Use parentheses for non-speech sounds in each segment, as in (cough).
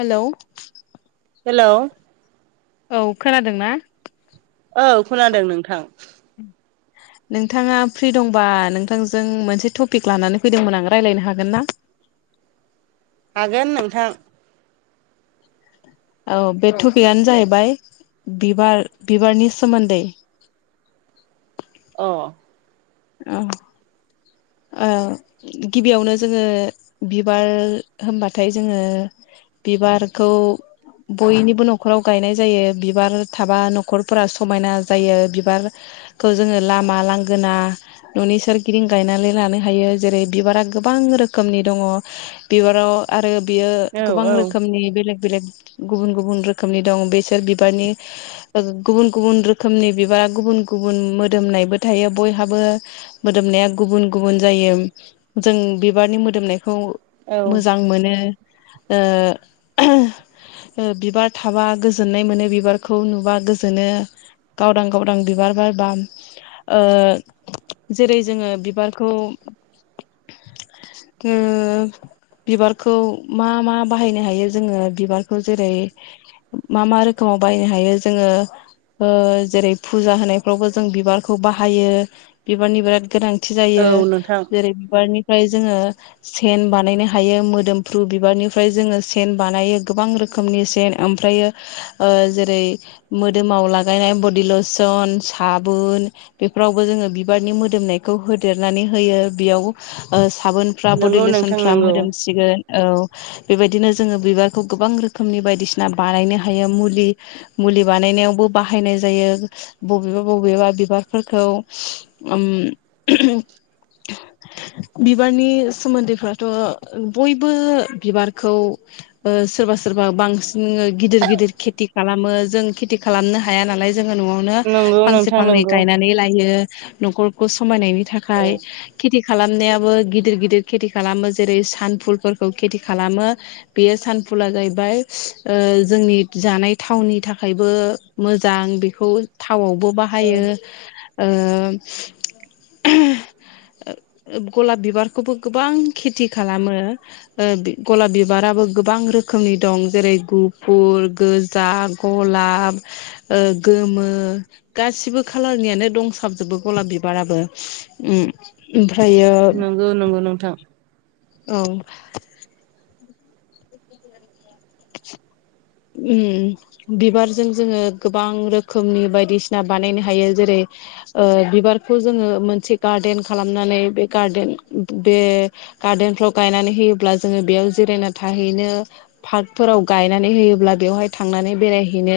hello hello औ खोनादोंना औ खोनादों नोंथां नोंथाङा फ्रि दंबा नोंथांजों मोनसे टपिक लानानै फैदोंमोन आं रायज्लायनो हागोन ना हागोन नोंथां औ बे टपिकआनो जाहैबाय बिबार बिबारनि सोमोन्दै अ औ गिबियावनो जोङो बिबार होनबाथाय जोङो बिबारखौ बयनिबो न'खराव गायनाय जायो बिबार थाबा न'खरफोरा समायना जायो बिबार खौ जोङो लामा लांगोना न'नि सोरगिदिं गायनानै लानो हायो जेरै बिबारा गोबां रोखोमनि दङ बिबाराव आरो बियो गोबां औ रोखोमनि बेलेग बेलेग गुबुन गुबुन रोखोमनि दं बेसोर बिबारनि गुबुन गुबुन रोखोमनि बिबारा गुबुन गुबुन मोदोमनायबो थायो बयहाबो मोदोमनाया गुबुन गुबुन जायो जों बिबारनि मोदोमनायखौ औ मोजां मोनो दा (unintelligible) बिबार थाबा गोजोननाय मोनो बिबारखौ नुबा गोजोनो गावदां गावदां बिबार बारबा ओ जेरै जोङो बिबार (unintelligible) बिबारखौ मा मा बाहायनो हायो जोङो बिबारखौ जेरै मा मा रोखोमाव बाहायनो हायो जोङो जेरै फुजा होनायफ्रावबो जों बिबारखौ बाहायो बिबारनि बिराद गोनांथि औ जायो नोंथां जेरै बिबारनिफ्राय जोङो सेन बानायनो हायो मोदोमफ्रु बिबारनिफ्राय जोङो सेन बानायो गोबां रोखोम रोखोमनि सेन ओमफ्रायो जेरै मोदोमाव लागायनाय बडि लसन साबुन बेफोरावबो जोङो बिबारनि मोदोमनायखौ होदेरनानै होयो बेयाव साबोन फ्रा बडि नंगौ नोंथां लिसनफ्रा नंगौ मोदोमसिगोन औ बेबायदिनो जोङो बिबारखौ गोबां रोखोमनि बायदिसिना बानायनो हायो मुलि मुलि बानायनायावबो बाहायनाय जायो बबेबा बबेबा बिबारफोरखौ उ बिबारनि सोमोन्दैफ्राथ' बयबो बिबारखौ सोरबा सोरबा बांसिन गिदिर गिदिर खेथि खालामो जों खेथि खालामनो हाया नालाय जोङो न'आव नंगौ फांसे नोंथां फांनै नंगौ गायनानै लायो न'खरखौ समायनायनि औ थाखाय खालामनायाबो गिदिर गिदिर खेथि खालामो जेरै सानफुलफोरखौ खेथि खालामो बेयो सानफुला जाहैबाय जोंनि जानाय थावनि थाखायबो मोजां बेखौ थावआवबो बाहायो गलाब बिबारखौबो गोबां खेथि खालामो गलाब बिबाराबो गोबां रोखोमनि दं जेरै गुफुर गोजा गलाब गोमो गासिबो खालारनियानो दंसाबजोबो गलाब बिबाराबो ओ ओमफ्रायो ओ नंगौ नोंथां औ उम बिबारजों जोङो गोबां रोखोमनि बायदिसिना बानायनो हायो जेरै बिबारखौ जोङो मोनसे गार्देन खालामनानै बे गार्देन बे गार्देनफ्राव गायनानै होयोब्ला जोङो बेयाव जिरायना थाहैनो पार्कफोराव गायनानै होयोब्ला बेवहाय थांनानै बेरायहैनो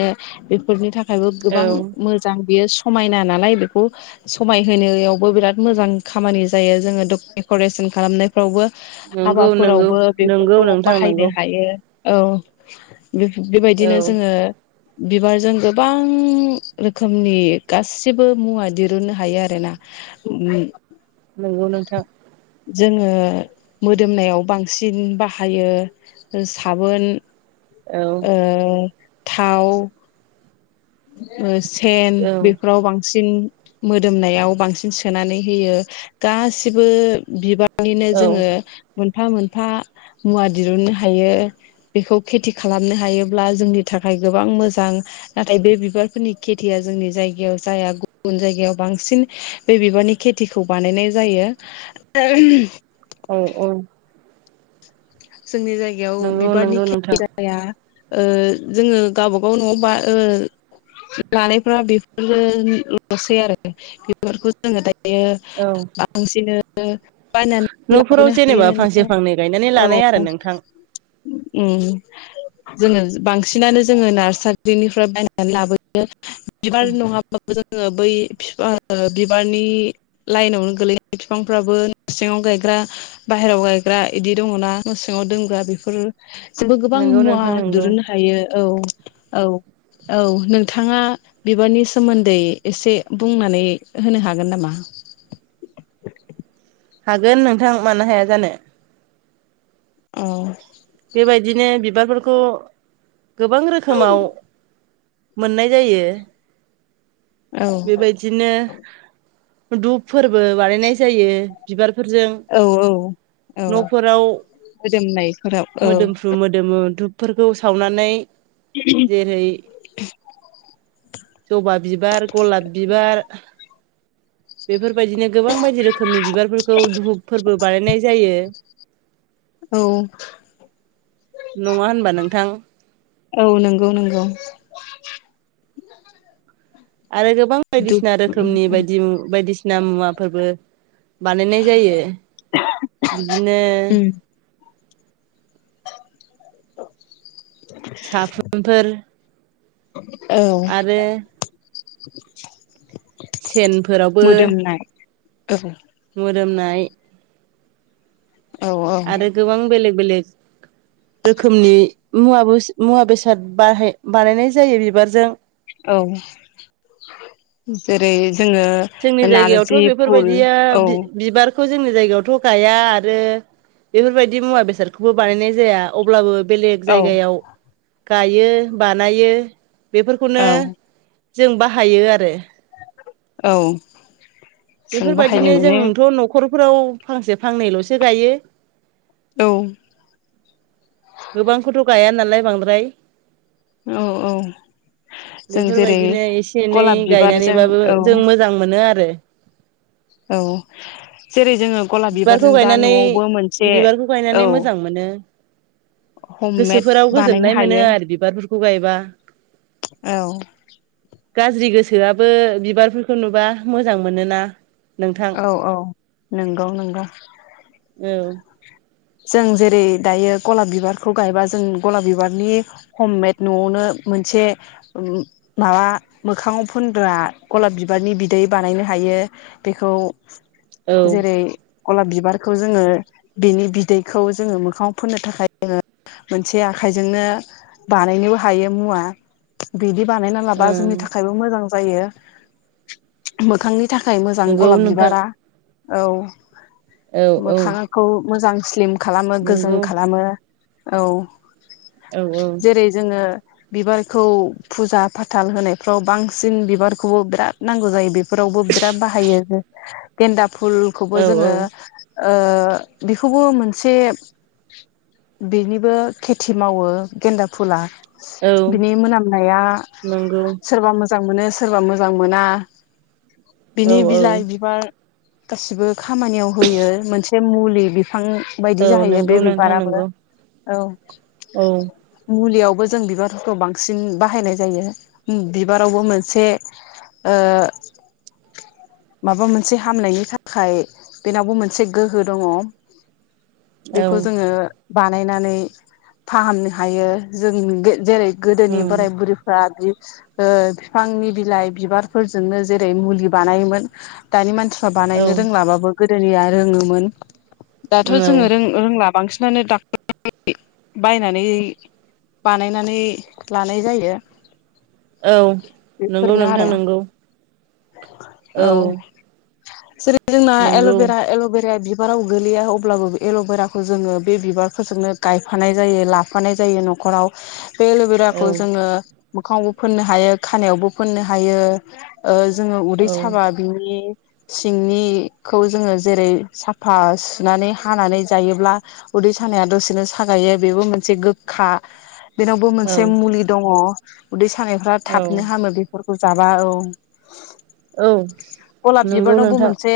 बेफोरनि थाखाय ओमायबो औ गोबां मोजां बेयो समायना नालाय बेखौ समाय होनायावबो बिराद मोजां खामानि जायो जोङो डेक'रेसन खालामनाय फोरावबो नंगौ नंगौ हाबाफोरावबो नंगौ बेफोरखौ नोंथां नंगौ बाहायनो हायो औ औ बेबायदिनो जोङो बिबारजों गोबां रोखोमनि गासिबो मुवा दिरुननो हायो आरोना उम नोंगौ नोंथां जोङो मोदोमनायाव बांसिन बाहायो साबोन औ ओ थाव सेन औ बेफोराव बांसिन मोदोमनायाव बांसिन सोनानै होयो गासिबो बिबार बिदिनो औ जोङो मोनफा मोनफा मुवा दिरुननो हायो बेखौ खेथि खालामनो हायोब्ला जोंनि थाखाय गोबां मोजां आरो बे बिबारफोरनि खेथिया जोंनि जायगायाव जाया गुबुन जायगायाव बांसिन बे बिबारनि खेथिखौ बानायनाय जायो आरो औ औ जोंनि जायगायाव नंगौ बिबारनि नंगौ नोंथां खेथि जोङो गावबागाव न'आव बा लानायफ्रा बेफोरल'सै आरो बेफोरखौ जोङो दायो औ बांसिनो बायनानैबो न'फोराव लाबोनो जेनेबा हायो न' फांसे फांनै गायनानै लानाय औ आरो नोंथां जोङो बांसिनानो जोङो नार्सारिनिफ्राय बायनानै लाबोयो बिबार नङाबाबो जोङो बै बिबारनि लाइनावनो गोलैनाय बिफांफ्राबो सिङाव गायग्रा बाहेरायाव गायग्रा इदि दङना न सिङाव दोनग्रा बेफोर जोंबो गोबां नंगौ मुवा नोंथां नंगौ दुरुननो हायो औ औ औ नोंथाङा बिबारनि सोमोन्दै एसे बुंनानै होनो हागोन नामा हागोन नोंथां मानो हाया जानो औ बेबायदिनो बिबारफोरखौ गोबां रोखोमाव मोननाय जायो औ बेबायदिनो दुपफोरबो बानायनाय जायो बिबारफोरजों औ-औ-औ न'फोराव मोदोमनायफोराव औ मोदोमफ्रु मोदोमो धुपफोरखौ सावनानै जेरै जबा बिबार गलाब बिबार बेफोरबायदिनो गोबां बायदि रोखोमनि बिबारफोरखौ धुपफोरबो बानायनाय जायो औ (inaudible) नङा होनबा नोंथां औ नंगौ नंगौ आरो गोबां दुब बायदिसिना रोखोमनि बायदि बायदिसिना मुवाफोरबो बानायनाय जायो बिदिनो उम साबोनफोर औ (inaudible) सेनफोरावबो मोदोमनाय औ मोदोमनाय औ औ आरो गोबां बेलेग बेलेग रोखोमनि मुवा मुवा बेसाद बा बानायनाय जायो बिबारजों औ जेरै जोङो जोंनि नारजि फुल औ बेखौ जोंनि जायगायावथ' गाया आरो बेफोरबायदि मुवा बेसादखौबो बानायनाय जाया अब्लाबो बेलेग औ जायगायाव गायो बानायो बेफोरखौनो औ जों बाहायो आरो औ जों बाहायनो बेफोरबायदिनो मोनो जोंथ' न'खरफोराव फांसे फांनैल'सो गायो औ गोबांखौथ' गाया नालाय बांद्राय औ औ जों जेरै बेफोरबायदिनो एसे एनै गलाब बिबारजों गायनानैबाबो औ जों मो जां मोनो आरो औ जेरै जोङो गलाब बिबारखौ बिबारजों दा गायनानै न'आवबो मोनसे बिबारखौ औ गायनानै मोजां मोनो हममेद गोसोफोराव बानायनो गोजोननाय मोनो हायो आरो बिबारफोरखौ गायबा औ गाज्रि गोसोआबो बिबारफोरखौ नुबा मोजां मोनोना नोंथां औ-औ नंगौ नंगौ औ जों जेरै दायो गलाब बिबारखौ गायबा जों गलाब बिबारनि हममेद न'आवनो मोनसे माबा मोखाङाव फोनग्रा गलाब बिबारनि बिदै बानायनो हायो बेखौ औ जेरै गलाब बिबारखौ जोङो बिनि बिदैखौ जोङो मोखाङाव फोननो थाखाय जोङो मोनसे आखाइजोंनो बानायनोबो हायो मुवा बिदि बानायना लाबा ओ जोंनि थाखायबो मोजां जायो मोखांनि थाखाय मोजां नंगौ गलाब नोंथां बिबारा औ औ औ मोखांखौ मोजां स्लिम खालामो गोजों नंगौ खालामो औ औ औ जेरै जोङो बिबारखौ फुजा फाथाल होनायफ्राव बांसिन बिबारखौबो बिराद नांगौ जायो बे बेफोरावबो बिराद बाहायो गेन्दा फुलखौबो औ जोङो औ ओ बेखौबो मोन से बेनिबो खेथि मावो गेन्दा फुला औ बिनि मोनामनाया नंगौ सोरबा मोजां मोजां मोनो सोरबा मोजां मोना बिनि औ औ बिलाइ बिबार गासिबो खामानियाव होयो मोनसे मुलि बिफां बायदि औ जाहैयो नंगौ बे नोंथां बिबाराबो नंगौ औ औ मुलियावबो जों बिबारफोरखौ बांसिन बाहायनाय जायो बिबारावबो मोनसे ओ माबा मोनसे हामनायनि थाखाय बेनावबो मोनसे गोहो दङ औ बेखौ जोङो बानायनानै फाहामनो हायो जों जेरै गोदोनि उम बोराय बुरिफ्रा बि बिफांनि बिलाइ बिबारफोरजोंनो जेरै मुलि बानायोमोन दानि मानसिफ्रा बानायनो रोंलाबाबो गोदोनिया रोङोमोन दाथ' औ औ ओं रोंला बांसिनानो (unintelligible) बायनानै बानायनानै लानाय जायो औ नंगौ बेफोरनो नोंथां आरो नंगौ औ जेरै जोंना नंगौ एल'बेरा एल'भेराया बिबाराव गोल्लैया अब्लाबो एल'बेराखौ जोङो बे बिबारफोरजोंनो गायफानाय जायो लाफानाय जायो न'खराव बे औ एलबेराखौ जोङो मोखाङावबो फोननो हायो खानायावबो फोननो हायो ओ जोङो उदै औ साबा बिनि सिंनिखौ जोङो जेरै साफा सुनानै खानानै जायोब्ला उदै सानाया दसेनो सागायो बेबो मोनसे गोखा बेनावबो औ मोनसे मुलि दङ उदै सानायफ्रा थाबनो औ हामो बे फोरखौ जाबा औ औ गलाब नंगौ बिबारनावबो नोंथां मोनसे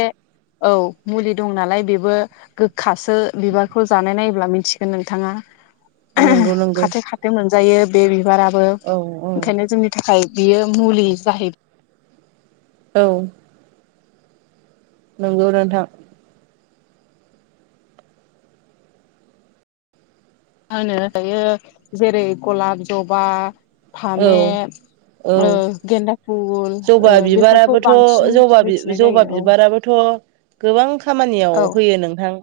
औ मुलि दं नालाय बेबो गोखासो बिबारखौ जानाय अब्ला मिथिगोन नोंथाङा नंगौ नंगौ बे मोनजायो बे बिबाराबो औ औ ओंखायनो जोंनि थाखाय बियो मुलि जाहै औ नंगौ नोंथां आङो दायो जेरै गलाब जबा फामे औ ओ औ गेन्दा फुल जबा बेफोरखौ बिबाराबोथ' बांसिन मिथिनाय जायो औ थ' गोबां खामानियाव औ होयो नोंथां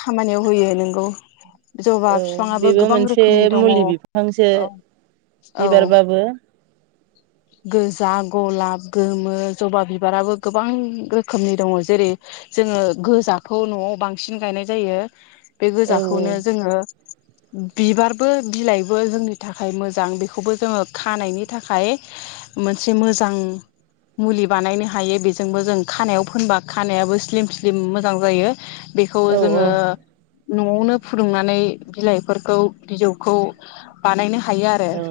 खामानियाव होयो नोंगौ जबा औ बिफाङाबो बेबो गोबां मोनसे रोखोमनि दङ औ मुलि बिफांसो औ बिबारबाबो गोजा गलाब गोमो जबा बिबाराबो गोबां रोखोमनि दङ जेरै जोङो गोजाखौ न'आव बांसिन गायनाय जायो बे औ गोजाखौनो जोङो बिबारबो बिलाइबो जोंनि थाखाय मोजां बेखौबो जोङो खानायनि थाखाय मोनसे मोजां मुलि बानायनो हायो बेजोंबो जों खानायाव फोनबा खानायाबो स्लिम स्लिम मोजां जायो बेखौ औ जोङो औ न'आवनो फुदुंनानै बिलाइफोरखौ बिजौखौ बानायनो हायो आरो औ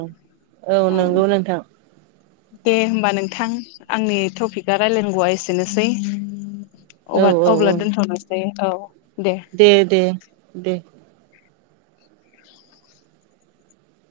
औ नंगौ नोंथां दे होमबा नोंथां आंनि टपिकआ रायलायनांगौआ एसेनोसै औ अ औ अब्ला औ दोनथ'नोसै औ दे दे दे दे